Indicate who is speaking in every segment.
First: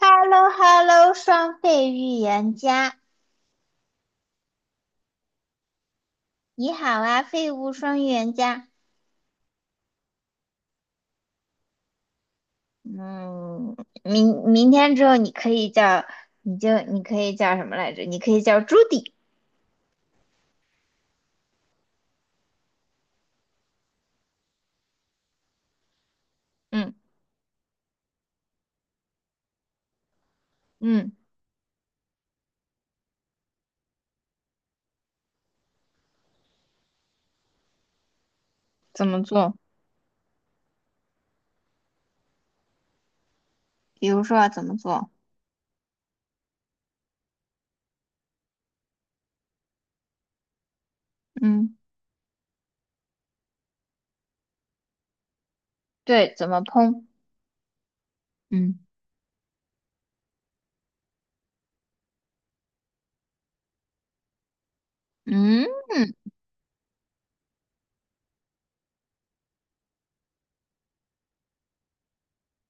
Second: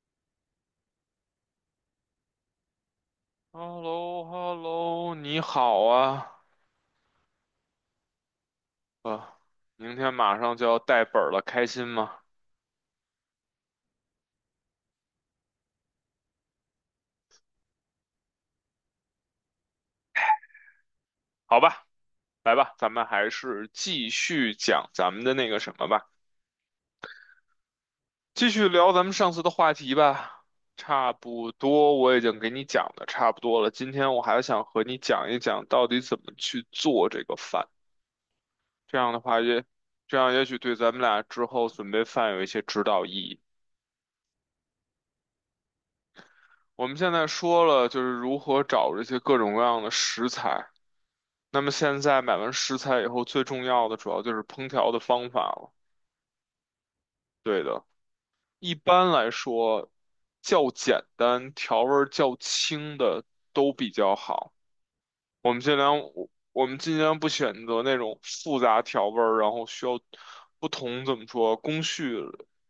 Speaker 1: h e l l o h e l l o 双废预言家，
Speaker 2: h e l l o h e l l o 你好啊，
Speaker 1: 你好啊，废物双预言家。
Speaker 2: 啊，明天马上就要带本儿了，开心吗？
Speaker 1: 嗯。明天之后你可以叫，你可以叫什么来着？你可以叫朱迪。
Speaker 2: 好吧，来吧，咱们还是继续讲咱们的那个什么吧，
Speaker 1: 嗯
Speaker 2: 继续聊咱们上次的话题吧。
Speaker 1: 嗯。
Speaker 2: 差不多，我已经给你讲的差不多了。今天我还想和你讲一讲到底怎么去做这个饭，这
Speaker 1: 怎
Speaker 2: 样的
Speaker 1: 么
Speaker 2: 话
Speaker 1: 做？
Speaker 2: 也，这样也许对咱们俩之后准备饭有一些指导意义。
Speaker 1: 比如说啊怎么做？
Speaker 2: 我们现在说了，就是如何找这些各种各样的食材。那么
Speaker 1: 嗯。
Speaker 2: 现在买完食材以后，最重要的主要就是烹调的方法了。
Speaker 1: 对，怎么烹？
Speaker 2: 对的，一
Speaker 1: 嗯。
Speaker 2: 般来说，较简单、调味儿较轻的都比较好。我们尽
Speaker 1: 嗯。
Speaker 2: 量，我我们尽量不选择那种复杂调味儿，然后需要不同怎么说工序、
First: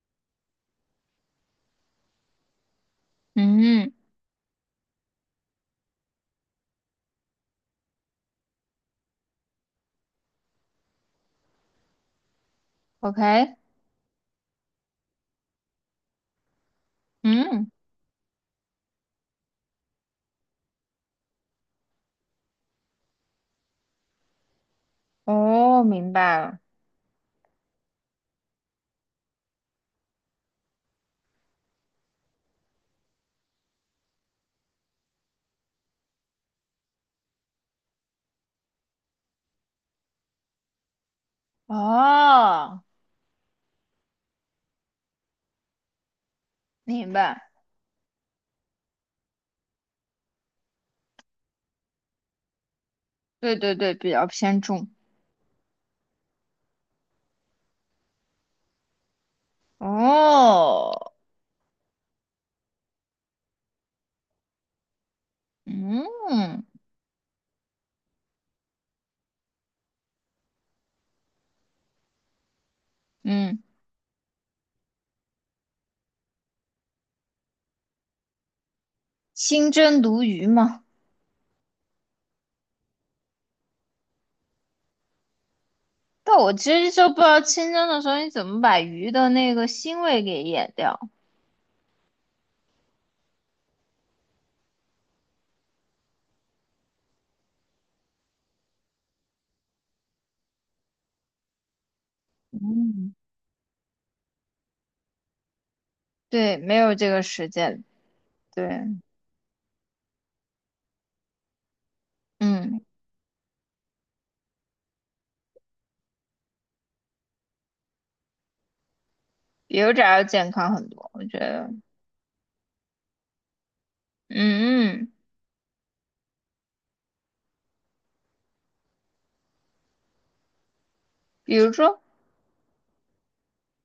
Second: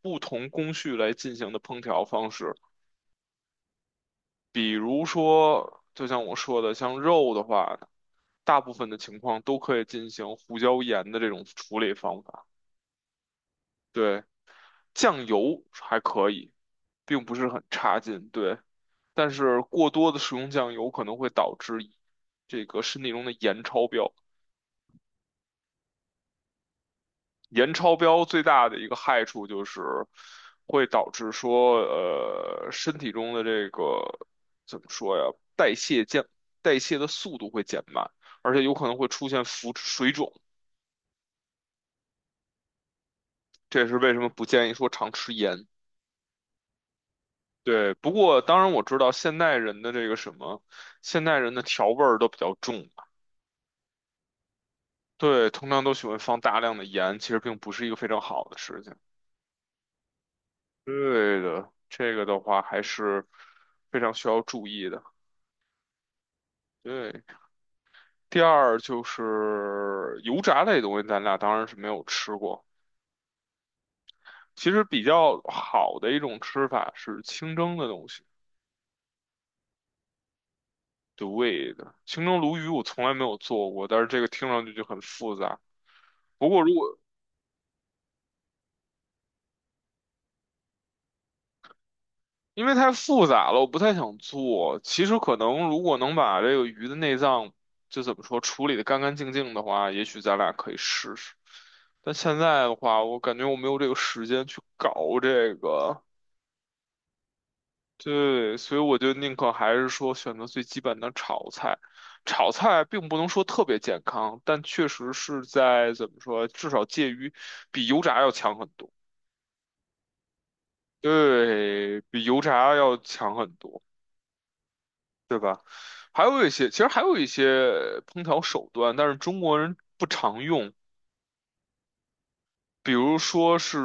Speaker 2: 不同工序来进行的烹调方式。
Speaker 1: 嗯
Speaker 2: 比如说，就像我说的，像肉的话，大部分的情况都可以进行胡椒盐的这种处理方法。
Speaker 1: ，OK。
Speaker 2: 对。酱油还可以，并不是很
Speaker 1: 嗯。
Speaker 2: 差劲，对。但是过多的食用酱油可能会导致这个身体中的盐超标。
Speaker 1: 哦，明白了。
Speaker 2: 盐超标最大的一个害处就是会导致说，身体中的这个怎么说呀，代谢降，代谢的速度会减慢，而且有可能会出现浮水肿。
Speaker 1: 哦，
Speaker 2: 这也是为什么不建议说常吃盐。
Speaker 1: 明白。
Speaker 2: 对，不过当然我知道现代人的这个什么，现代人的调味儿都比较重，
Speaker 1: 对对对，比较偏重。
Speaker 2: 对，通常都喜欢放大量的盐，其实并不是一个非常好的事情。
Speaker 1: 哦。
Speaker 2: 对的，这个的话还是非常需要注意的。
Speaker 1: 嗯
Speaker 2: 对，第二就是油炸类东西，咱俩当然是没有吃过。
Speaker 1: 嗯。
Speaker 2: 其实比较好的一种吃法是清蒸的东西。
Speaker 1: 清蒸鲈鱼嘛。
Speaker 2: 对的，清蒸鲈鱼我从来没有做过，但是这个听上去就很复杂。
Speaker 1: 但
Speaker 2: 不
Speaker 1: 我
Speaker 2: 过
Speaker 1: 其
Speaker 2: 如
Speaker 1: 实
Speaker 2: 果
Speaker 1: 就不知道清蒸的时候你怎么把鱼的那个腥味给掩掉。
Speaker 2: 因为太复杂了，我不太想做。其实可能如果能把这个鱼的内脏，就怎么说，处理的干干净净的话，也许咱俩可以试试。但现在的话，
Speaker 1: 嗯。
Speaker 2: 我感觉我没有这个时间去搞这个，
Speaker 1: 对，没有这个实践。
Speaker 2: 对，
Speaker 1: 对。
Speaker 2: 所以我就宁可还是说选择最基本的炒菜。炒
Speaker 1: 嗯。
Speaker 2: 菜并不能说特别健康，但确实是在怎么说，至少介于比油炸要强很多，
Speaker 1: 比油炸要健康很多，我觉得。
Speaker 2: 对，比油炸要强很多。
Speaker 1: 嗯。嗯。
Speaker 2: 对吧？还有一些，其实还有一些烹调手段，但是中国人不常用，
Speaker 1: 比如说，
Speaker 2: 比如说是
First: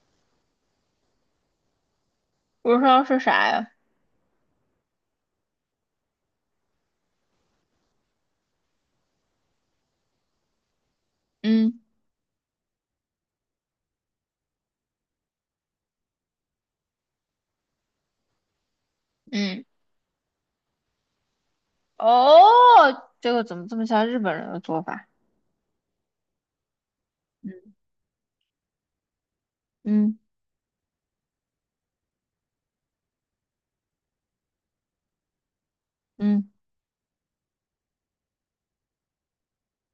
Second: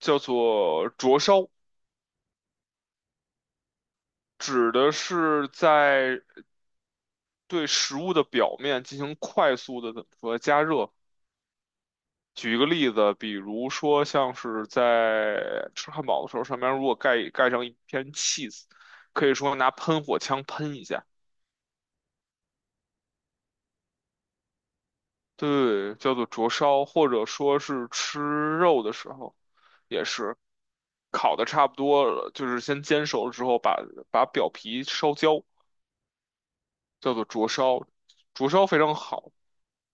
Speaker 2: 叫做灼烧，
Speaker 1: 比如说是啥呀？
Speaker 2: 指的是在对食物的表面进行快速的怎么说加热。
Speaker 1: 嗯。
Speaker 2: 举一个例子，比如说像是在吃汉堡的时候，上面如果盖上一片 cheese，可以说
Speaker 1: 嗯。
Speaker 2: 拿喷火枪喷一下。
Speaker 1: 哦，这个怎么这么像日本人的做法？
Speaker 2: 对，叫做灼烧，或者说
Speaker 1: 嗯，
Speaker 2: 是吃肉的时候，也
Speaker 1: 嗯。
Speaker 2: 是烤的差不多了，就是先煎熟了之后把，把表皮烧焦，
Speaker 1: 嗯。
Speaker 2: 叫做灼烧。灼烧非常好。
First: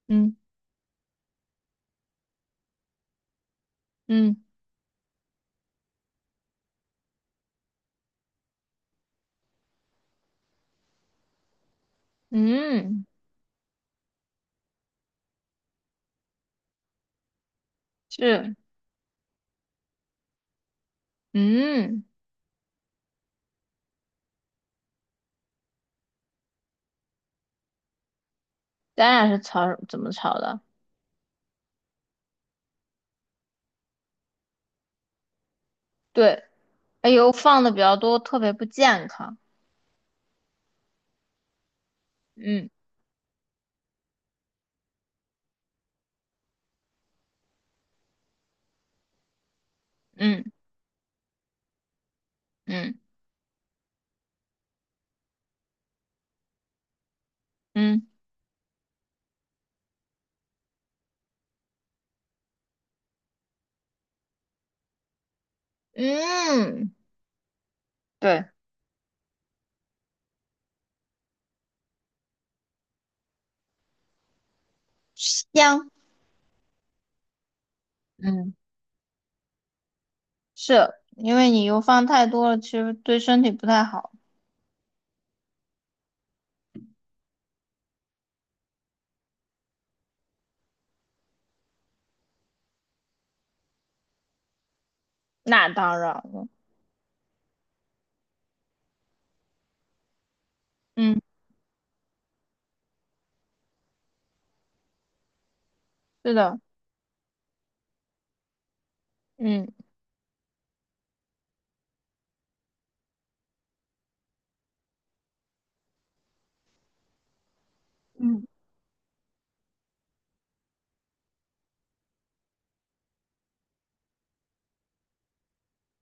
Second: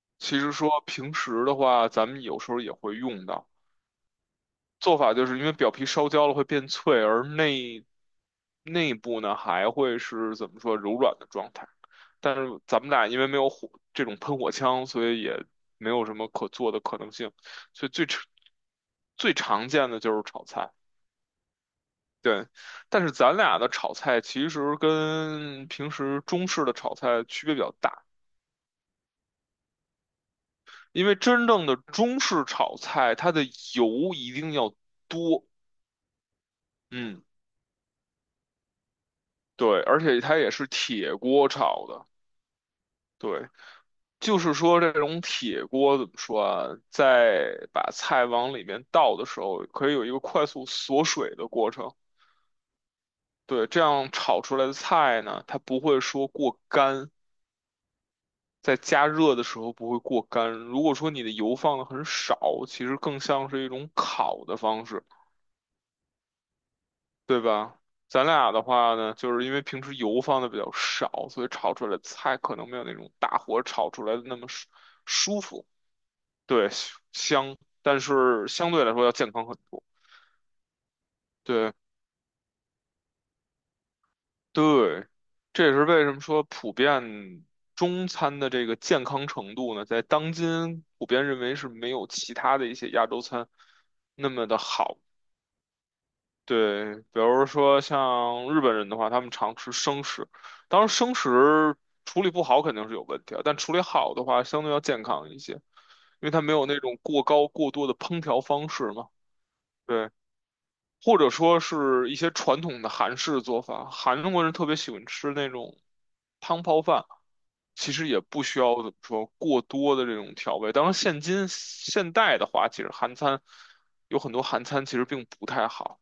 Speaker 1: 嗯。
Speaker 2: 其实说平时的话，咱们有时候也会用到。
Speaker 1: 嗯。
Speaker 2: 做法就是因为表皮烧焦了会变脆，而内部呢还会是怎么说柔软的状态。但是咱们
Speaker 1: 嗯。嗯。
Speaker 2: 俩因为没有火这种喷火枪，所以也没有什么可做的可能性。所以最常
Speaker 1: 是。
Speaker 2: 最常见的就是炒菜，
Speaker 1: 嗯。
Speaker 2: 对。但是咱俩的炒菜其实跟平时中式的炒菜区别比较大，
Speaker 1: 咱俩是炒怎么炒的？
Speaker 2: 因为真正的中式炒菜，它的油一定要多，
Speaker 1: 对。哎
Speaker 2: 嗯，
Speaker 1: 呦，放的比较多，特别不健康。
Speaker 2: 对，而且它也是铁锅炒的。
Speaker 1: 嗯。
Speaker 2: 对，就是说这种铁锅怎么说啊，在把菜往里面倒的时候，可以有一个快
Speaker 1: 嗯。
Speaker 2: 速锁水的过程。
Speaker 1: 嗯。
Speaker 2: 对，这样炒出来的菜呢，它不会说过干，
Speaker 1: 嗯。
Speaker 2: 在加热的时候不会过干。如果说你的油放的很少，其实更像是一种烤的方式，
Speaker 1: 嗯。
Speaker 2: 对吧？咱
Speaker 1: 对，
Speaker 2: 俩的话呢，就是因为平时油放的比较少，所以炒出来的菜可能没有那种大火炒出来的那么舒服。
Speaker 1: 香。
Speaker 2: 对，香，但是
Speaker 1: 嗯。
Speaker 2: 相对来说要健康很多。
Speaker 1: 是因为你
Speaker 2: 对
Speaker 1: 油放太多了，其实对身体不太好。
Speaker 2: 对，这也是为什么说普遍中餐的这个健康程度呢，在当今普遍认为是没有其他的一些亚洲餐那么的好。
Speaker 1: 那当然了。
Speaker 2: 对，比如说像日本人的话，他们常吃生食，当然生
Speaker 1: 嗯。
Speaker 2: 食处理不好肯定是有问题啊，但处理好的话，相对要健康一些，因为
Speaker 1: 是
Speaker 2: 它没
Speaker 1: 的。
Speaker 2: 有那种过高过多的烹调方式嘛。
Speaker 1: 嗯。
Speaker 2: 对。或者说是一些传统的韩式做法，韩国人特别喜欢吃那种汤泡饭，其实也不
Speaker 1: 嗯。
Speaker 2: 需要怎么说过多的这种调味。当然，现今现代的话，其实韩餐有很多韩餐其实并不太好，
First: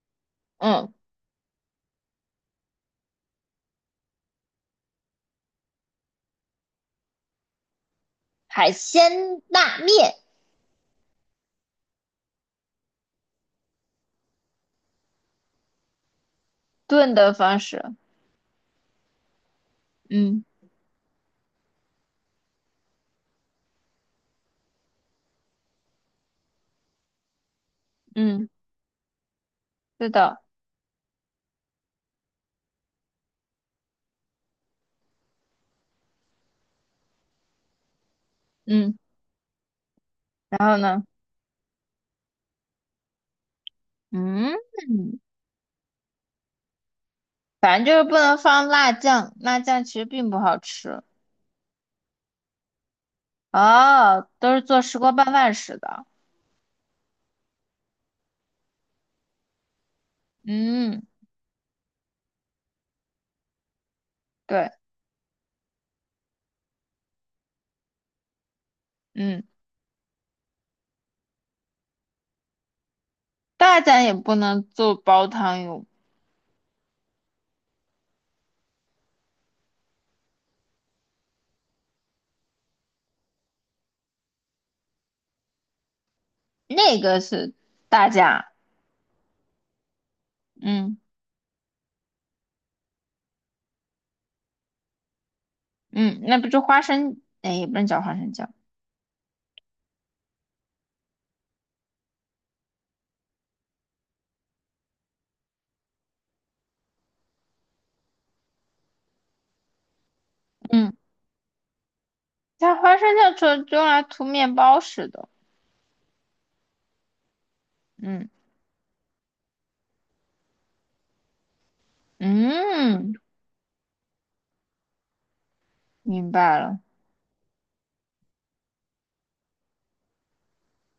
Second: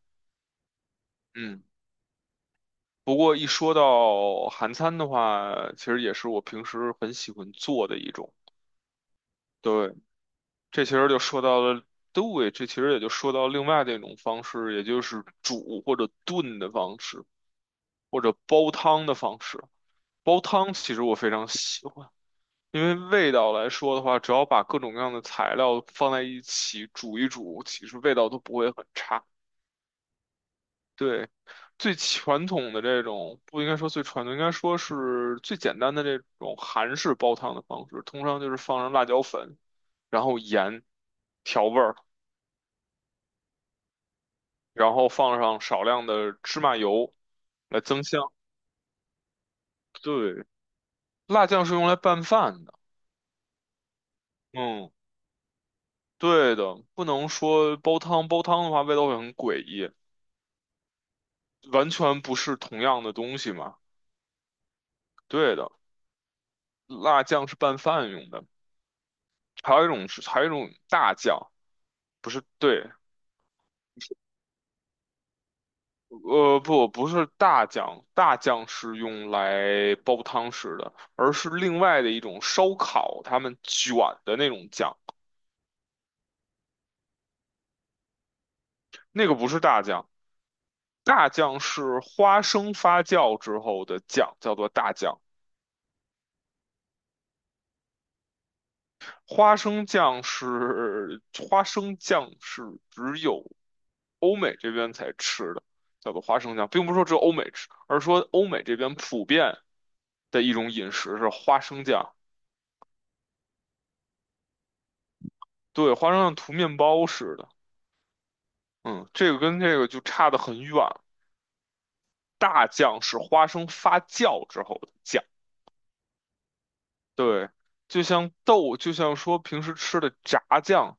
Speaker 1: 嗯。
Speaker 2: 嗯。不过一说到韩餐的话，其实也是我平时很喜欢做的一种。
Speaker 1: 海鲜拉
Speaker 2: 对，
Speaker 1: 面。
Speaker 2: 这其实就说到了，对，这其实也就说到另外的一种方式，也就是煮或者炖的方
Speaker 1: 炖
Speaker 2: 式。
Speaker 1: 的方式。
Speaker 2: 或者煲汤的方式。煲
Speaker 1: 嗯。
Speaker 2: 汤其实我非常喜欢，因为味道来说的话，只要把各种各样的材料放在一起煮一煮，其实味道都
Speaker 1: 嗯。
Speaker 2: 不会很差。
Speaker 1: 是的。
Speaker 2: 对，最传统的这种，不应该说最传统，应该说是最简单的这种韩式煲汤的方式，通常就是放上
Speaker 1: 嗯。
Speaker 2: 辣椒粉，然后
Speaker 1: 然后
Speaker 2: 盐
Speaker 1: 呢？
Speaker 2: 调味儿，
Speaker 1: 嗯。
Speaker 2: 然后放上少量的芝麻油来
Speaker 1: 反正就是
Speaker 2: 增
Speaker 1: 不
Speaker 2: 香。
Speaker 1: 能放辣酱，辣酱其实并不
Speaker 2: 对，
Speaker 1: 好吃。
Speaker 2: 辣酱是用来拌饭的。
Speaker 1: 哦，都是做
Speaker 2: 嗯。
Speaker 1: 石锅拌饭使的。
Speaker 2: 对的，不能说煲汤，煲汤的话味道会很诡异，
Speaker 1: 嗯。
Speaker 2: 完全不是同样的东西嘛。
Speaker 1: 对。
Speaker 2: 对的，辣酱是拌饭用的，
Speaker 1: 嗯。
Speaker 2: 还有一种是还有一种大酱，不是，对，
Speaker 1: 大家也不能做煲汤用。
Speaker 2: 不是大酱，大酱是用来煲汤吃的，而是另外的一种烧烤，他们卷的那种酱，
Speaker 1: 那个是大家。
Speaker 2: 那个不是大酱，
Speaker 1: 嗯。
Speaker 2: 大酱是花生发酵之后的酱，叫做大酱。
Speaker 1: 嗯。那不就花生，哎，也不能叫花生酱。
Speaker 2: 花生酱是花生酱是只有欧美这边才吃的，叫做花生酱，并不是说只有欧美吃，而是说欧美这边普遍的一种
Speaker 1: 嗯。
Speaker 2: 饮食是花生酱。
Speaker 1: 它花生酱就用来涂面包似的。
Speaker 2: 对，花生酱涂面包似的，
Speaker 1: 嗯。
Speaker 2: 嗯，这个跟这个就差得很远。大酱
Speaker 1: 嗯。
Speaker 2: 是花生发酵之后的酱，
Speaker 1: 明白了。
Speaker 2: 对，就像豆，就像说平时吃的炸酱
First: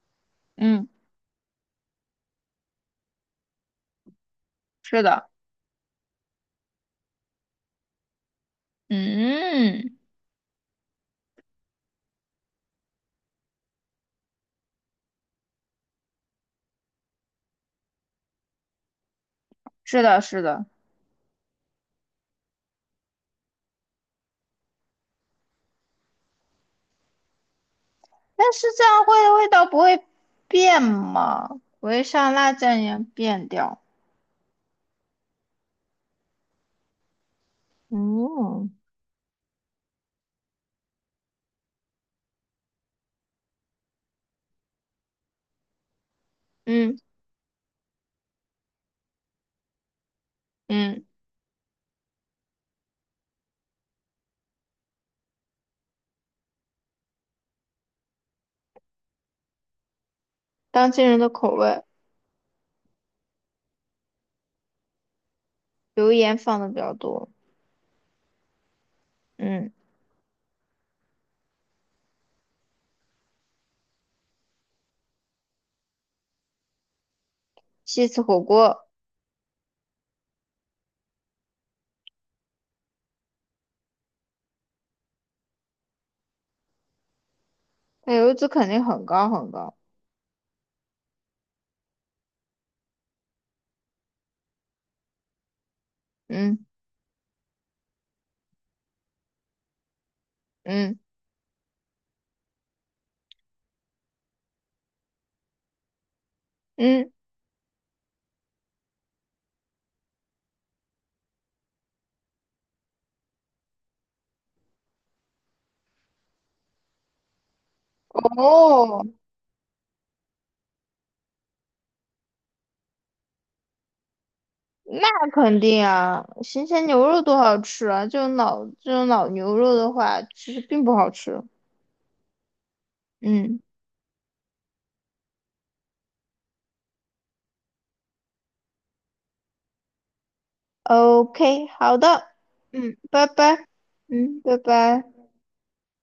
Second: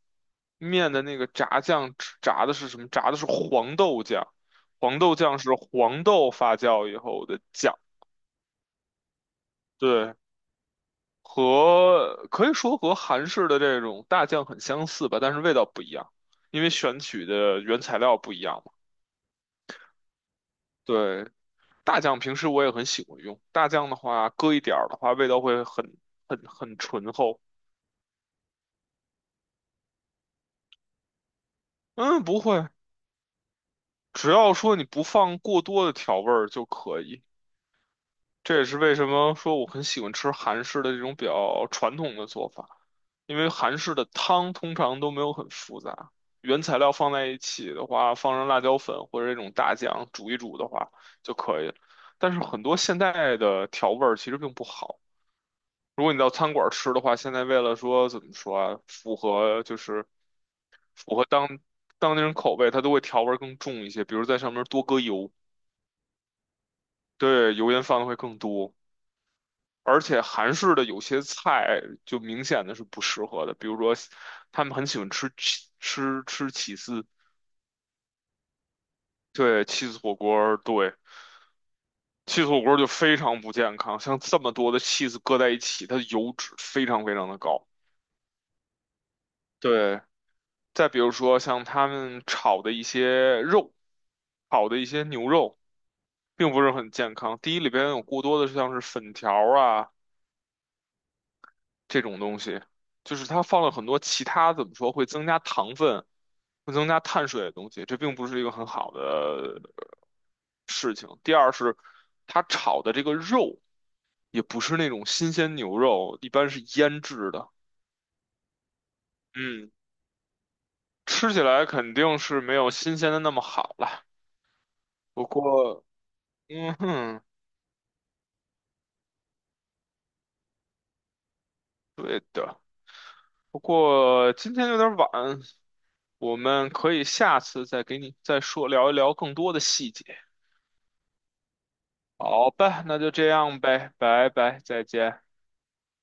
Speaker 1: 嗯。
Speaker 2: 面的那个炸酱，吃炸的是什么？炸的是黄豆酱，黄
Speaker 1: 是
Speaker 2: 豆
Speaker 1: 的。
Speaker 2: 酱是黄豆发酵以后的酱。
Speaker 1: 嗯。
Speaker 2: 对，和可以说和韩式的这种大酱很相似吧，但是味道不一样，因为选取的原材料不一样嘛。
Speaker 1: 是的。是的。
Speaker 2: 对，大酱平时我也很喜欢用，大酱的话搁一点儿的话，味道会很很醇厚。
Speaker 1: 但是这样会味道不会变吗？不会
Speaker 2: 嗯，
Speaker 1: 像
Speaker 2: 不
Speaker 1: 辣
Speaker 2: 会，
Speaker 1: 酱一样变掉？
Speaker 2: 只要说你不放过多的调味儿就可以。这也
Speaker 1: 嗯。
Speaker 2: 是为什么说我很喜欢吃韩式的这种比较传统的做法，因为韩式的汤通常都没有很复杂，原材料
Speaker 1: 嗯。
Speaker 2: 放在一起的话，放上辣椒粉或者这种大酱煮一煮的话
Speaker 1: 嗯。
Speaker 2: 就可以了。但是很多现代的调味儿其实并不好。如果你到餐馆吃的话，现在为了说怎么说啊，符合就是
Speaker 1: 当今
Speaker 2: 符
Speaker 1: 人
Speaker 2: 合
Speaker 1: 的
Speaker 2: 当
Speaker 1: 口味。
Speaker 2: 当地人口味，它都会调味儿更重一些，比如在上面多搁油。
Speaker 1: 油盐放的比较多。
Speaker 2: 对，油烟放的会更多，
Speaker 1: 嗯。
Speaker 2: 而且韩式的有些菜就明显的是不适合的，比如说他们很喜欢吃起司，
Speaker 1: 西式火锅。
Speaker 2: 对起司火锅儿就非常不健康，像这么多的起司搁在一起，它的油脂非常非常的高。
Speaker 1: 它油脂肯定很高很高。
Speaker 2: 对，再比如说像他们炒的一些肉，炒的一些牛肉，并不
Speaker 1: 嗯。
Speaker 2: 是很健康。第一里边有过多的像是粉条儿啊，
Speaker 1: 嗯。
Speaker 2: 这种东西，就是它放了很多其他怎么说会增加糖分、会增加
Speaker 1: 嗯。
Speaker 2: 碳水的东西，这并不是一个很好的事情。第二是，它炒的这个肉也不是那种新鲜牛肉，一般是腌制的，
Speaker 1: 哦，
Speaker 2: 嗯，吃起来肯定是没有新鲜的那么好了。
Speaker 1: 那
Speaker 2: 不
Speaker 1: 肯定
Speaker 2: 过，
Speaker 1: 啊，新
Speaker 2: 嗯
Speaker 1: 鲜牛
Speaker 2: 哼，
Speaker 1: 肉多好吃啊！这种老牛肉的话，其实并不好吃。
Speaker 2: 对的。不
Speaker 1: 嗯
Speaker 2: 过今天有点晚，我们可以下次再给你再说聊一聊更多的细节。
Speaker 1: ，OK，好的。
Speaker 2: 好吧，
Speaker 1: 嗯，
Speaker 2: 那就
Speaker 1: 拜
Speaker 2: 这样
Speaker 1: 拜。
Speaker 2: 呗，拜
Speaker 1: 嗯，拜
Speaker 2: 拜，再
Speaker 1: 拜。
Speaker 2: 见。